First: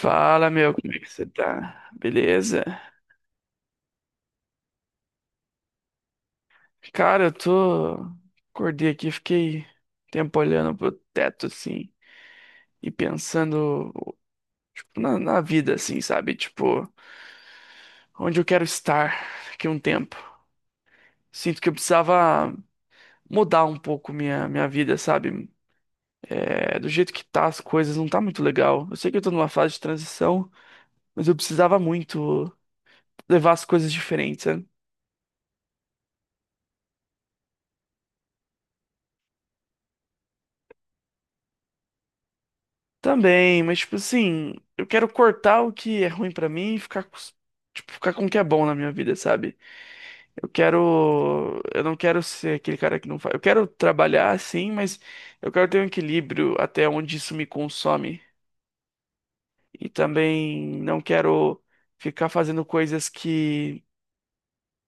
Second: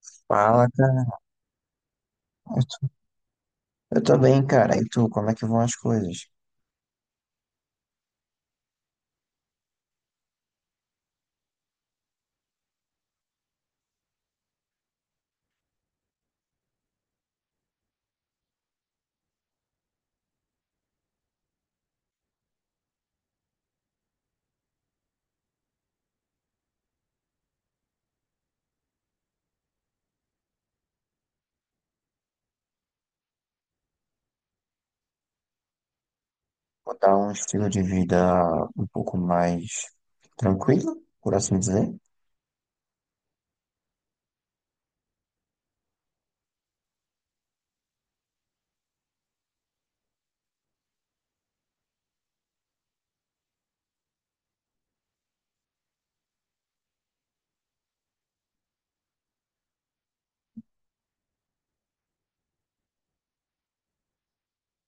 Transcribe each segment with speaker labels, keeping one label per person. Speaker 1: Fala,
Speaker 2: Fala,
Speaker 1: meu, como é que
Speaker 2: cara.
Speaker 1: você tá?
Speaker 2: Eu
Speaker 1: Beleza?
Speaker 2: tô, eu tô bem, cara. E tu, como é que vão as coisas?
Speaker 1: Cara, eu tô. Acordei aqui, fiquei um tempo olhando pro teto, assim, e pensando tipo, na vida, assim, sabe? Tipo, onde eu quero estar daqui a um tempo. Sinto que eu precisava mudar um pouco minha vida, sabe? É, do jeito que tá as coisas, não tá muito legal. Eu sei que eu tô numa fase de transição, mas eu precisava muito levar as coisas diferentes,
Speaker 2: Vou dar um estilo de vida um pouco mais tranquilo, por assim dizer.
Speaker 1: também, mas tipo assim, eu quero cortar o que é ruim pra mim e ficar, tipo, ficar com o que é bom na minha vida, sabe? Eu não quero ser aquele cara que não faz. Eu quero trabalhar sim, mas eu quero ter um equilíbrio até onde isso me consome. E também não quero ficar fazendo coisas que,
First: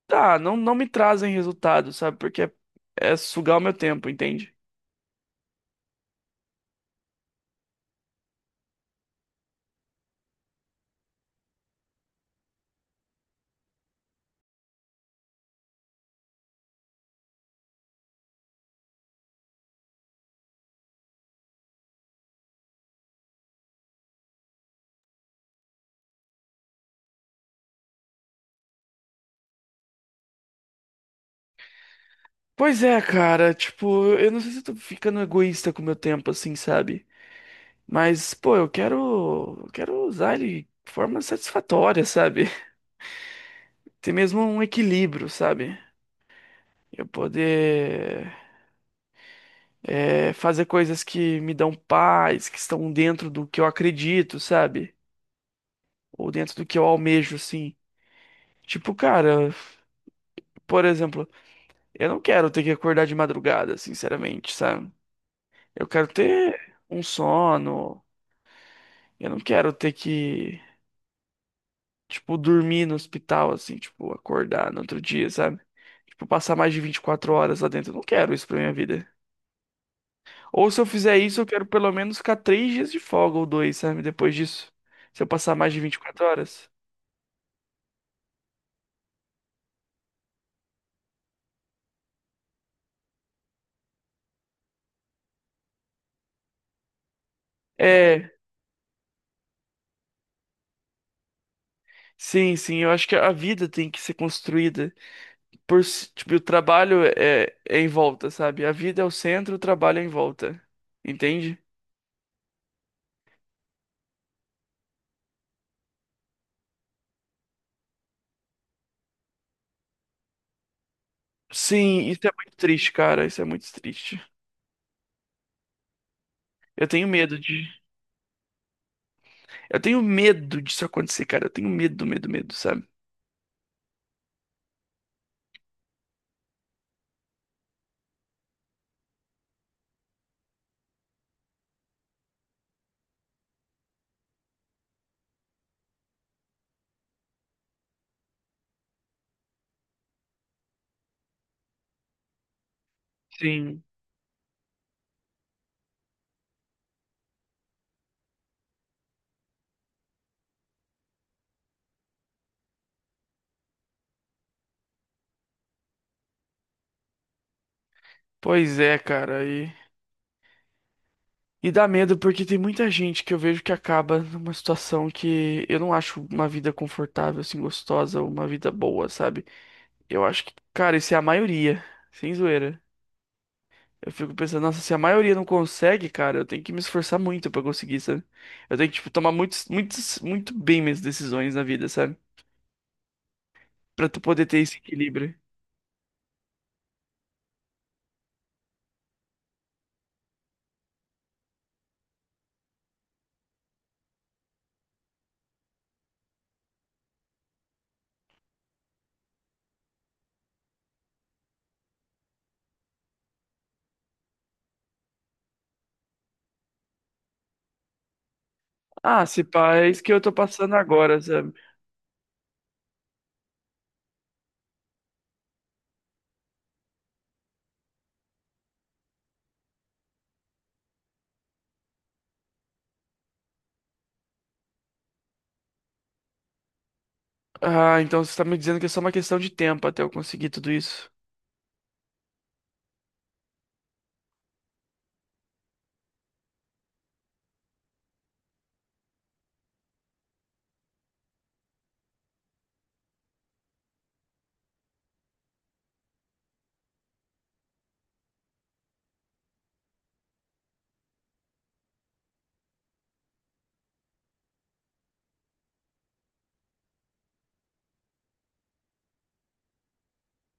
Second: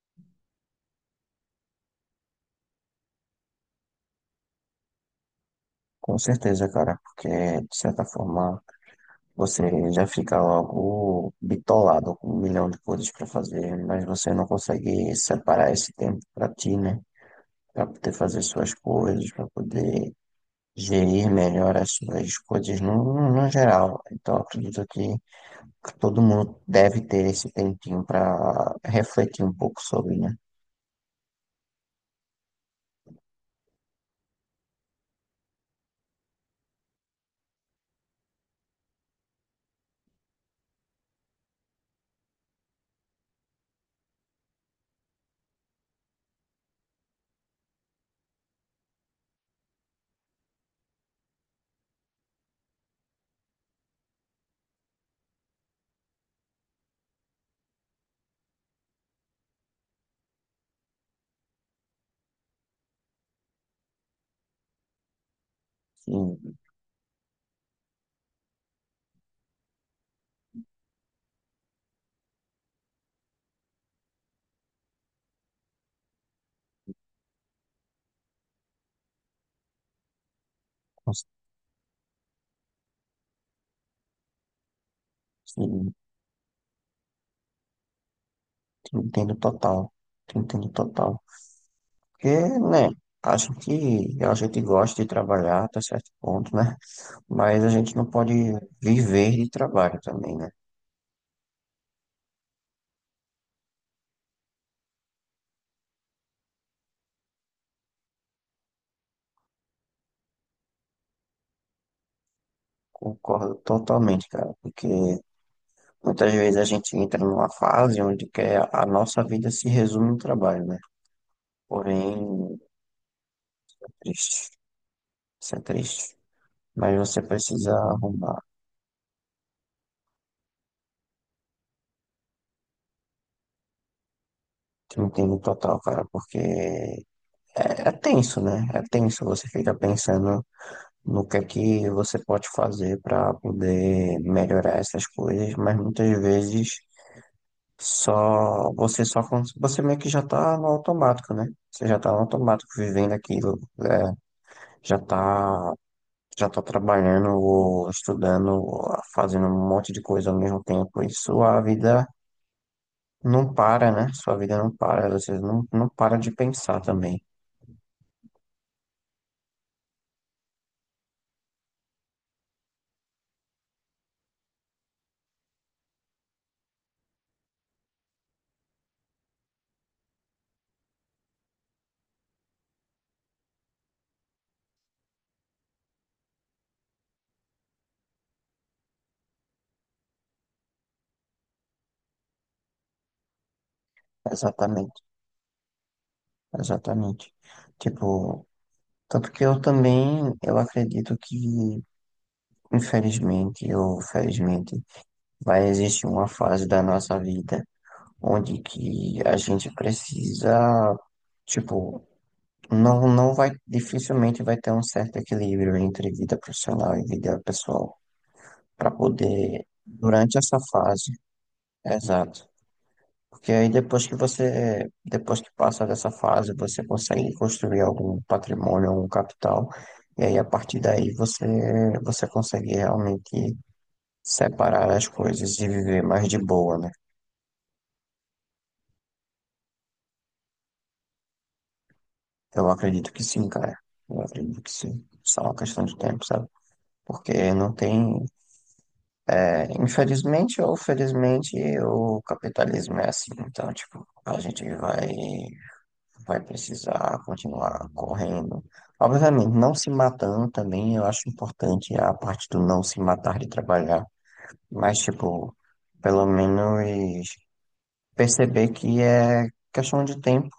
Speaker 1: tá, não me trazem resultado, sabe? Porque é sugar o meu tempo, entende?
Speaker 2: Com certeza, cara, porque de certa forma você já fica logo bitolado com um milhão de coisas pra fazer, mas você não consegue separar esse tempo pra ti, né? Pra poder fazer suas coisas, pra poder gerir melhor as suas coisas no geral. Então, eu acredito que todo mundo deve ter esse tempinho para refletir um pouco sobre, né?
Speaker 1: Pois é, cara, tipo, eu não sei se eu tô ficando egoísta com o meu tempo, assim, sabe? Mas, pô, eu quero usar ele de forma satisfatória, sabe? Ter mesmo um equilíbrio, sabe? Eu poder fazer coisas que me dão paz, que estão dentro do que eu acredito, sabe? Ou dentro do que eu almejo, assim. Tipo, cara, por exemplo, eu não quero ter que acordar de madrugada, sinceramente, sabe? Eu quero
Speaker 2: Sim,
Speaker 1: ter um sono. Eu não quero ter que tipo, dormir no hospital, assim, tipo, acordar no outro dia, sabe? Tipo, passar mais de 24 horas lá dentro. Eu não quero isso pra minha vida. Ou se eu fizer
Speaker 2: cons-
Speaker 1: isso, eu quero pelo menos ficar 3 dias de folga ou dois, sabe? Depois disso. Se eu passar mais de
Speaker 2: sim,
Speaker 1: 24 horas.
Speaker 2: te entendo total. Te entendo total. Porque, né, acho que a gente gosta de trabalhar até certo ponto, né? Mas a gente não
Speaker 1: É,
Speaker 2: pode viver de trabalho também, né?
Speaker 1: sim, sim. Eu acho que a vida tem que ser construída tipo, o trabalho é em volta, sabe? A vida é o centro, o trabalho é em volta. Entende?
Speaker 2: Concordo totalmente, cara, porque muitas vezes a gente entra numa fase onde quer a nossa vida se resume no trabalho, né?
Speaker 1: Sim, isso
Speaker 2: Porém,
Speaker 1: é muito triste, cara. Isso é muito triste.
Speaker 2: triste, isso é triste.
Speaker 1: Eu
Speaker 2: Mas
Speaker 1: tenho
Speaker 2: você
Speaker 1: medo de
Speaker 2: precisa arrumar.
Speaker 1: Eu tenho medo disso acontecer, cara. Eu tenho medo, medo, medo, sabe?
Speaker 2: Te entendo total, cara, porque é, é tenso, né? É tenso, você fica pensando no que é que você pode fazer para poder melhorar essas coisas, mas muitas vezes só você só cons- você meio que já tá no automático, né? Você já tá no automático vivendo aquilo,
Speaker 1: Sim,
Speaker 2: é, já tá já tá trabalhando ou estudando, ou fazendo um monte de coisa ao mesmo tempo, e sua vida não para, né? Sua vida não para, você não para de pensar também.
Speaker 1: pois é, cara. E dá medo porque tem muita gente que eu vejo que acaba numa situação que eu não acho uma vida confortável, assim, gostosa, uma vida boa, sabe? Eu acho que, cara, isso é a maioria, sem zoeira. Eu fico pensando, nossa, se a maioria não consegue, cara, eu tenho que me esforçar muito pra conseguir, sabe? Eu tenho que, tipo, tomar muitos, muitos, muito bem minhas decisões na vida, sabe? Pra tu poder ter esse
Speaker 2: Exatamente,
Speaker 1: equilíbrio.
Speaker 2: exatamente. Tipo, tanto que eu também, eu acredito que, infelizmente ou felizmente, vai existir uma fase da nossa vida onde que a gente precisa, tipo, não vai, dificilmente vai ter um certo equilíbrio entre vida profissional e vida pessoal, para
Speaker 1: Ah, se
Speaker 2: poder,
Speaker 1: pá, é isso que eu tô
Speaker 2: durante essa
Speaker 1: passando
Speaker 2: fase,
Speaker 1: agora, sabe?
Speaker 2: exato. Porque aí depois que você, depois que passa dessa fase, você consegue construir algum patrimônio, algum capital, e aí a partir daí você consegue realmente separar as coisas e viver mais de boa, né?
Speaker 1: Ah, então você está me dizendo que é só uma questão de tempo até eu conseguir tudo isso.
Speaker 2: Eu acredito que sim, cara. Eu acredito que sim. Só uma questão de tempo, sabe? Porque não tem, é, infelizmente ou felizmente, o capitalismo é assim. Então, tipo, a gente vai precisar continuar correndo. Obviamente, não se matando também, eu acho importante a parte do não se matar de trabalhar, mas, tipo, pelo menos perceber que é questão de tempo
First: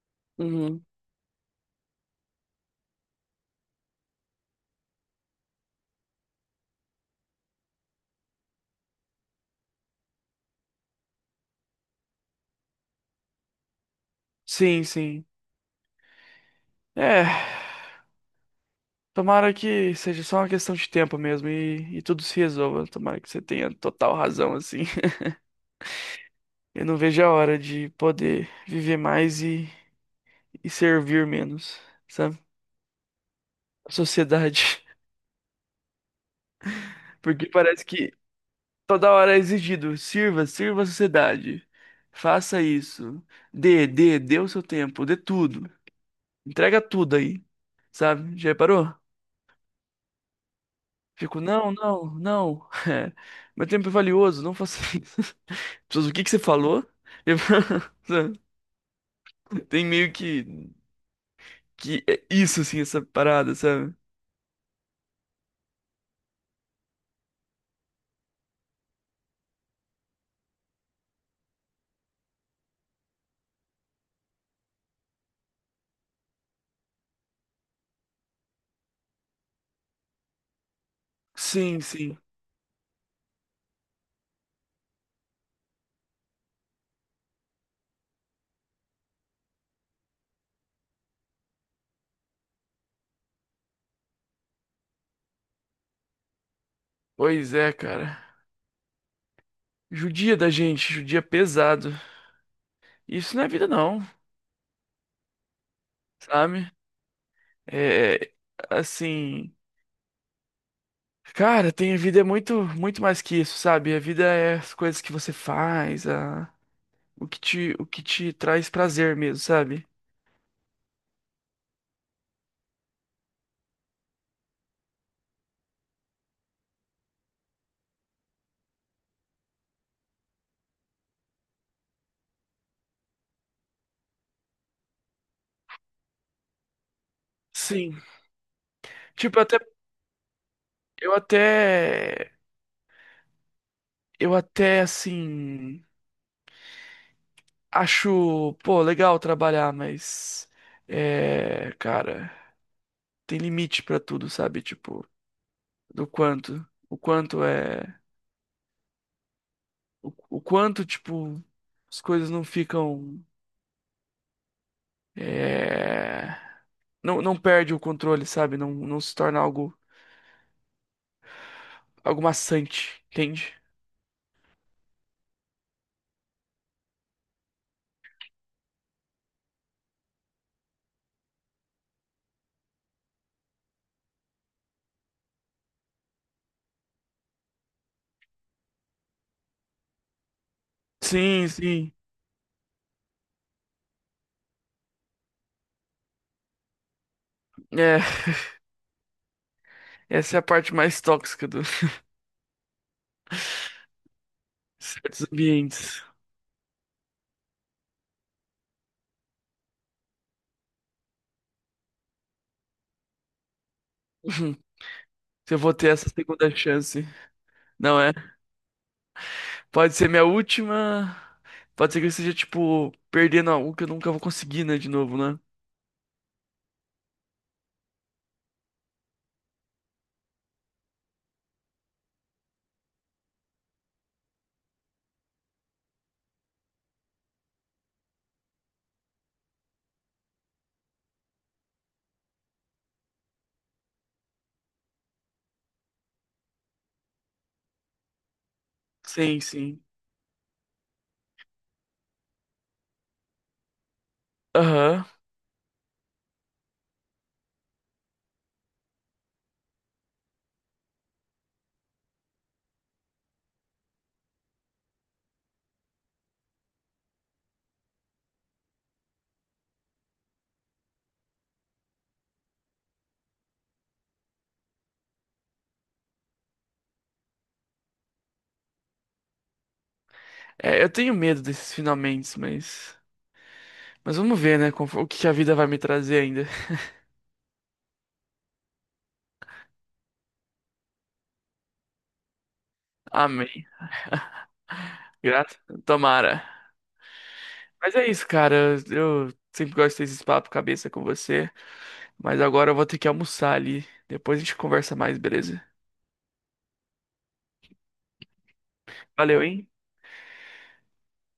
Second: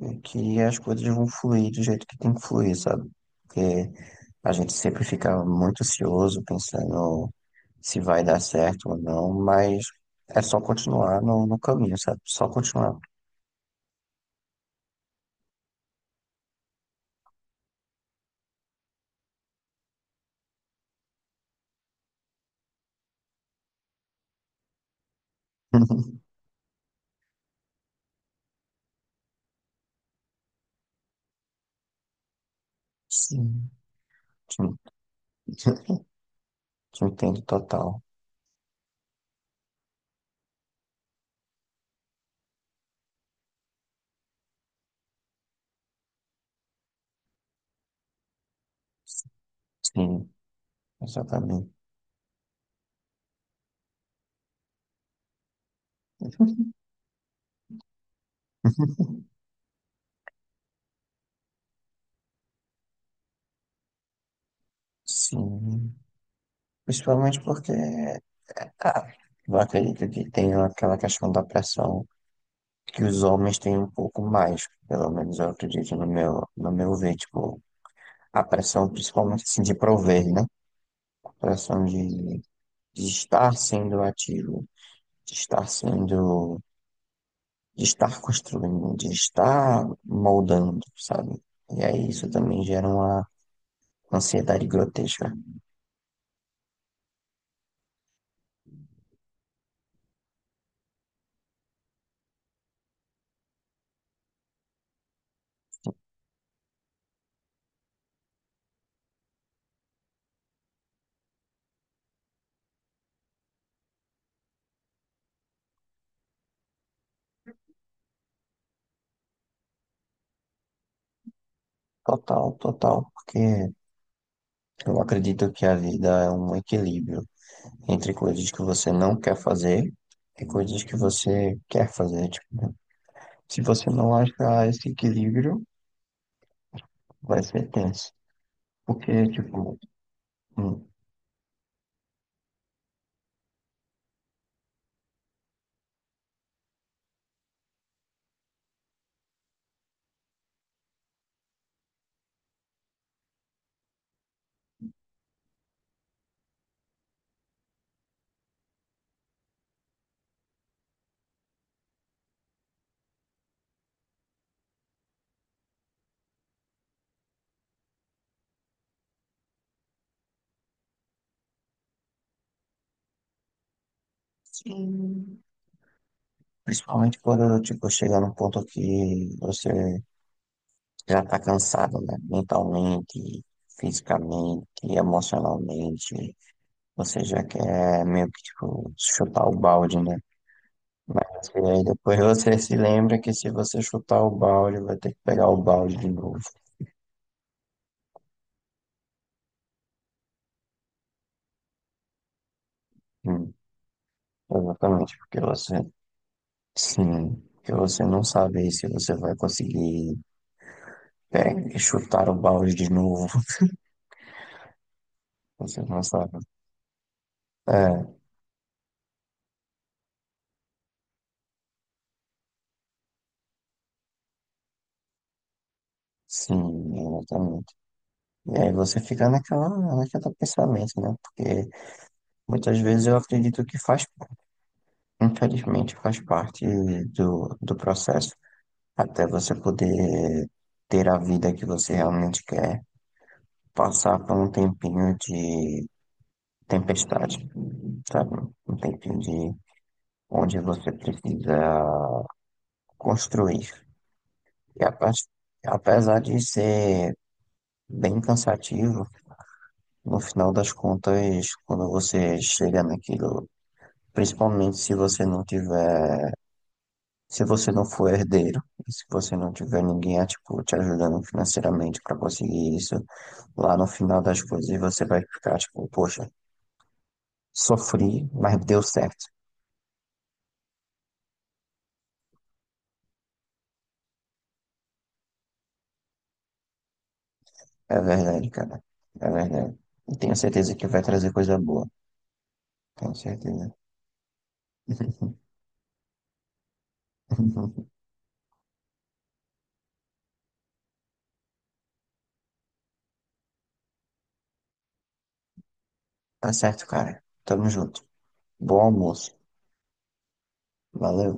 Speaker 2: e que as
Speaker 1: Uhum.
Speaker 2: coisas vão fluir do jeito que tem que fluir, sabe? Porque a gente sempre fica muito ansioso pensando se vai dar certo ou não, mas é só continuar no caminho, sabe? Só continuar.
Speaker 1: Sim, sim. É, tomara que seja só uma questão de tempo mesmo e tudo se resolva. Tomara que você tenha total razão, assim. Eu não vejo a hora de poder viver mais e servir menos, sabe?
Speaker 2: Sim.
Speaker 1: A sociedade.
Speaker 2: Sim. Entendo
Speaker 1: Porque parece
Speaker 2: total.
Speaker 1: que toda hora é exigido: sirva, sirva a sociedade. Faça isso. Dê, dê, dê o seu tempo, dê tudo. Entrega tudo aí, sabe? Já reparou?
Speaker 2: Sim,
Speaker 1: Fico,
Speaker 2: exatamente.
Speaker 1: não, não, não. Meu tempo é valioso, não faça isso. As pessoas, o que que você falou? Eu- sabe? Tem meio que é isso, assim, essa parada, sabe?
Speaker 2: Sim. Principalmente porque, é, ah, eu acredito que tem aquela questão da pressão que os homens têm um pouco mais, pelo menos eu acredito no meu, no meu ver, tipo, a pressão principalmente assim, de prover, né? A
Speaker 1: Sim,
Speaker 2: pressão
Speaker 1: sim.
Speaker 2: de estar sendo ativo, de estar sendo, de estar construindo, de estar moldando, sabe? E aí isso também gera uma ansiedade grotesca.
Speaker 1: Pois é, cara. Judia da gente, judia pesado. Isso não é vida, não, sabe? É, assim. Cara, tem a vida é muito, muito mais que isso, sabe? A vida é as coisas que você faz, o que te traz prazer mesmo, sabe?
Speaker 2: Total, total. Porque eu acredito que a vida é um equilíbrio entre coisas que você não quer fazer e coisas que você quer fazer. Tipo, né? Se você não achar esse equilíbrio, vai ser
Speaker 1: Sim.
Speaker 2: tenso. Porque,
Speaker 1: Tipo, até.
Speaker 2: tipo, hum,
Speaker 1: Eu até. Eu até, assim. Acho, pô, legal trabalhar, mas. É. Cara, tem limite pra tudo, sabe? Tipo, do quanto. O quanto é. O quanto, tipo, as coisas não ficam. É. Não perde o controle, sabe? Não se torna algo. Algo maçante, entende?
Speaker 2: sim. Principalmente quando, tipo, chegar num ponto que você já tá cansado, né? Mentalmente, fisicamente, emocionalmente. Você já quer meio que, tipo, chutar o balde, né?
Speaker 1: Sim,
Speaker 2: Mas e aí
Speaker 1: sim.
Speaker 2: depois você se lembra que se você chutar o balde, vai ter que pegar o balde de novo.
Speaker 1: É. Essa é a parte mais tóxica dos
Speaker 2: Hum, exatamente,
Speaker 1: certos
Speaker 2: porque
Speaker 1: ambientes.
Speaker 2: sim, porque você não sabe se você vai conseguir chutar o balde de novo.
Speaker 1: Se eu vou
Speaker 2: Você
Speaker 1: ter
Speaker 2: não
Speaker 1: essa
Speaker 2: sabe.
Speaker 1: segunda chance. Não é?
Speaker 2: É,
Speaker 1: Pode ser minha última. Pode ser que eu esteja, tipo, perdendo algo que eu nunca vou conseguir, né? De novo, né?
Speaker 2: sim, exatamente. E aí você fica naquela, naquela pensamento, né? Porque muitas vezes eu acredito que faz, infelizmente, faz parte do processo, até você poder ter a vida que você realmente quer. Passar por um tempinho de tempestade, sabe? Um tempinho
Speaker 1: Sim,
Speaker 2: de
Speaker 1: sim.
Speaker 2: onde você precisa construir. E a
Speaker 1: Aham.
Speaker 2: parte, apesar de ser bem cansativo, no final das contas, quando você chega naquilo, principalmente se você não tiver, se você não for herdeiro, e se você não tiver ninguém é, tipo, te ajudando financeiramente para conseguir isso, lá no final das coisas você vai ficar tipo, poxa, sofri, mas deu certo.
Speaker 1: É, eu tenho medo desses finalmente, mas. Mas vamos ver, né? O que que a vida vai me trazer ainda.
Speaker 2: É verdade, cara. É verdade. E tenho certeza que vai trazer coisa boa. Tenho
Speaker 1: Amém.
Speaker 2: certeza.
Speaker 1: Grato. Tomara. Mas é isso, cara. Eu sempre gosto desses papo cabeça com você. Mas agora eu vou ter que almoçar ali. Depois a gente conversa mais, beleza?
Speaker 2: Tá certo, cara. Tamo junto. Bom almoço.
Speaker 1: Valeu, hein?
Speaker 2: Valeu.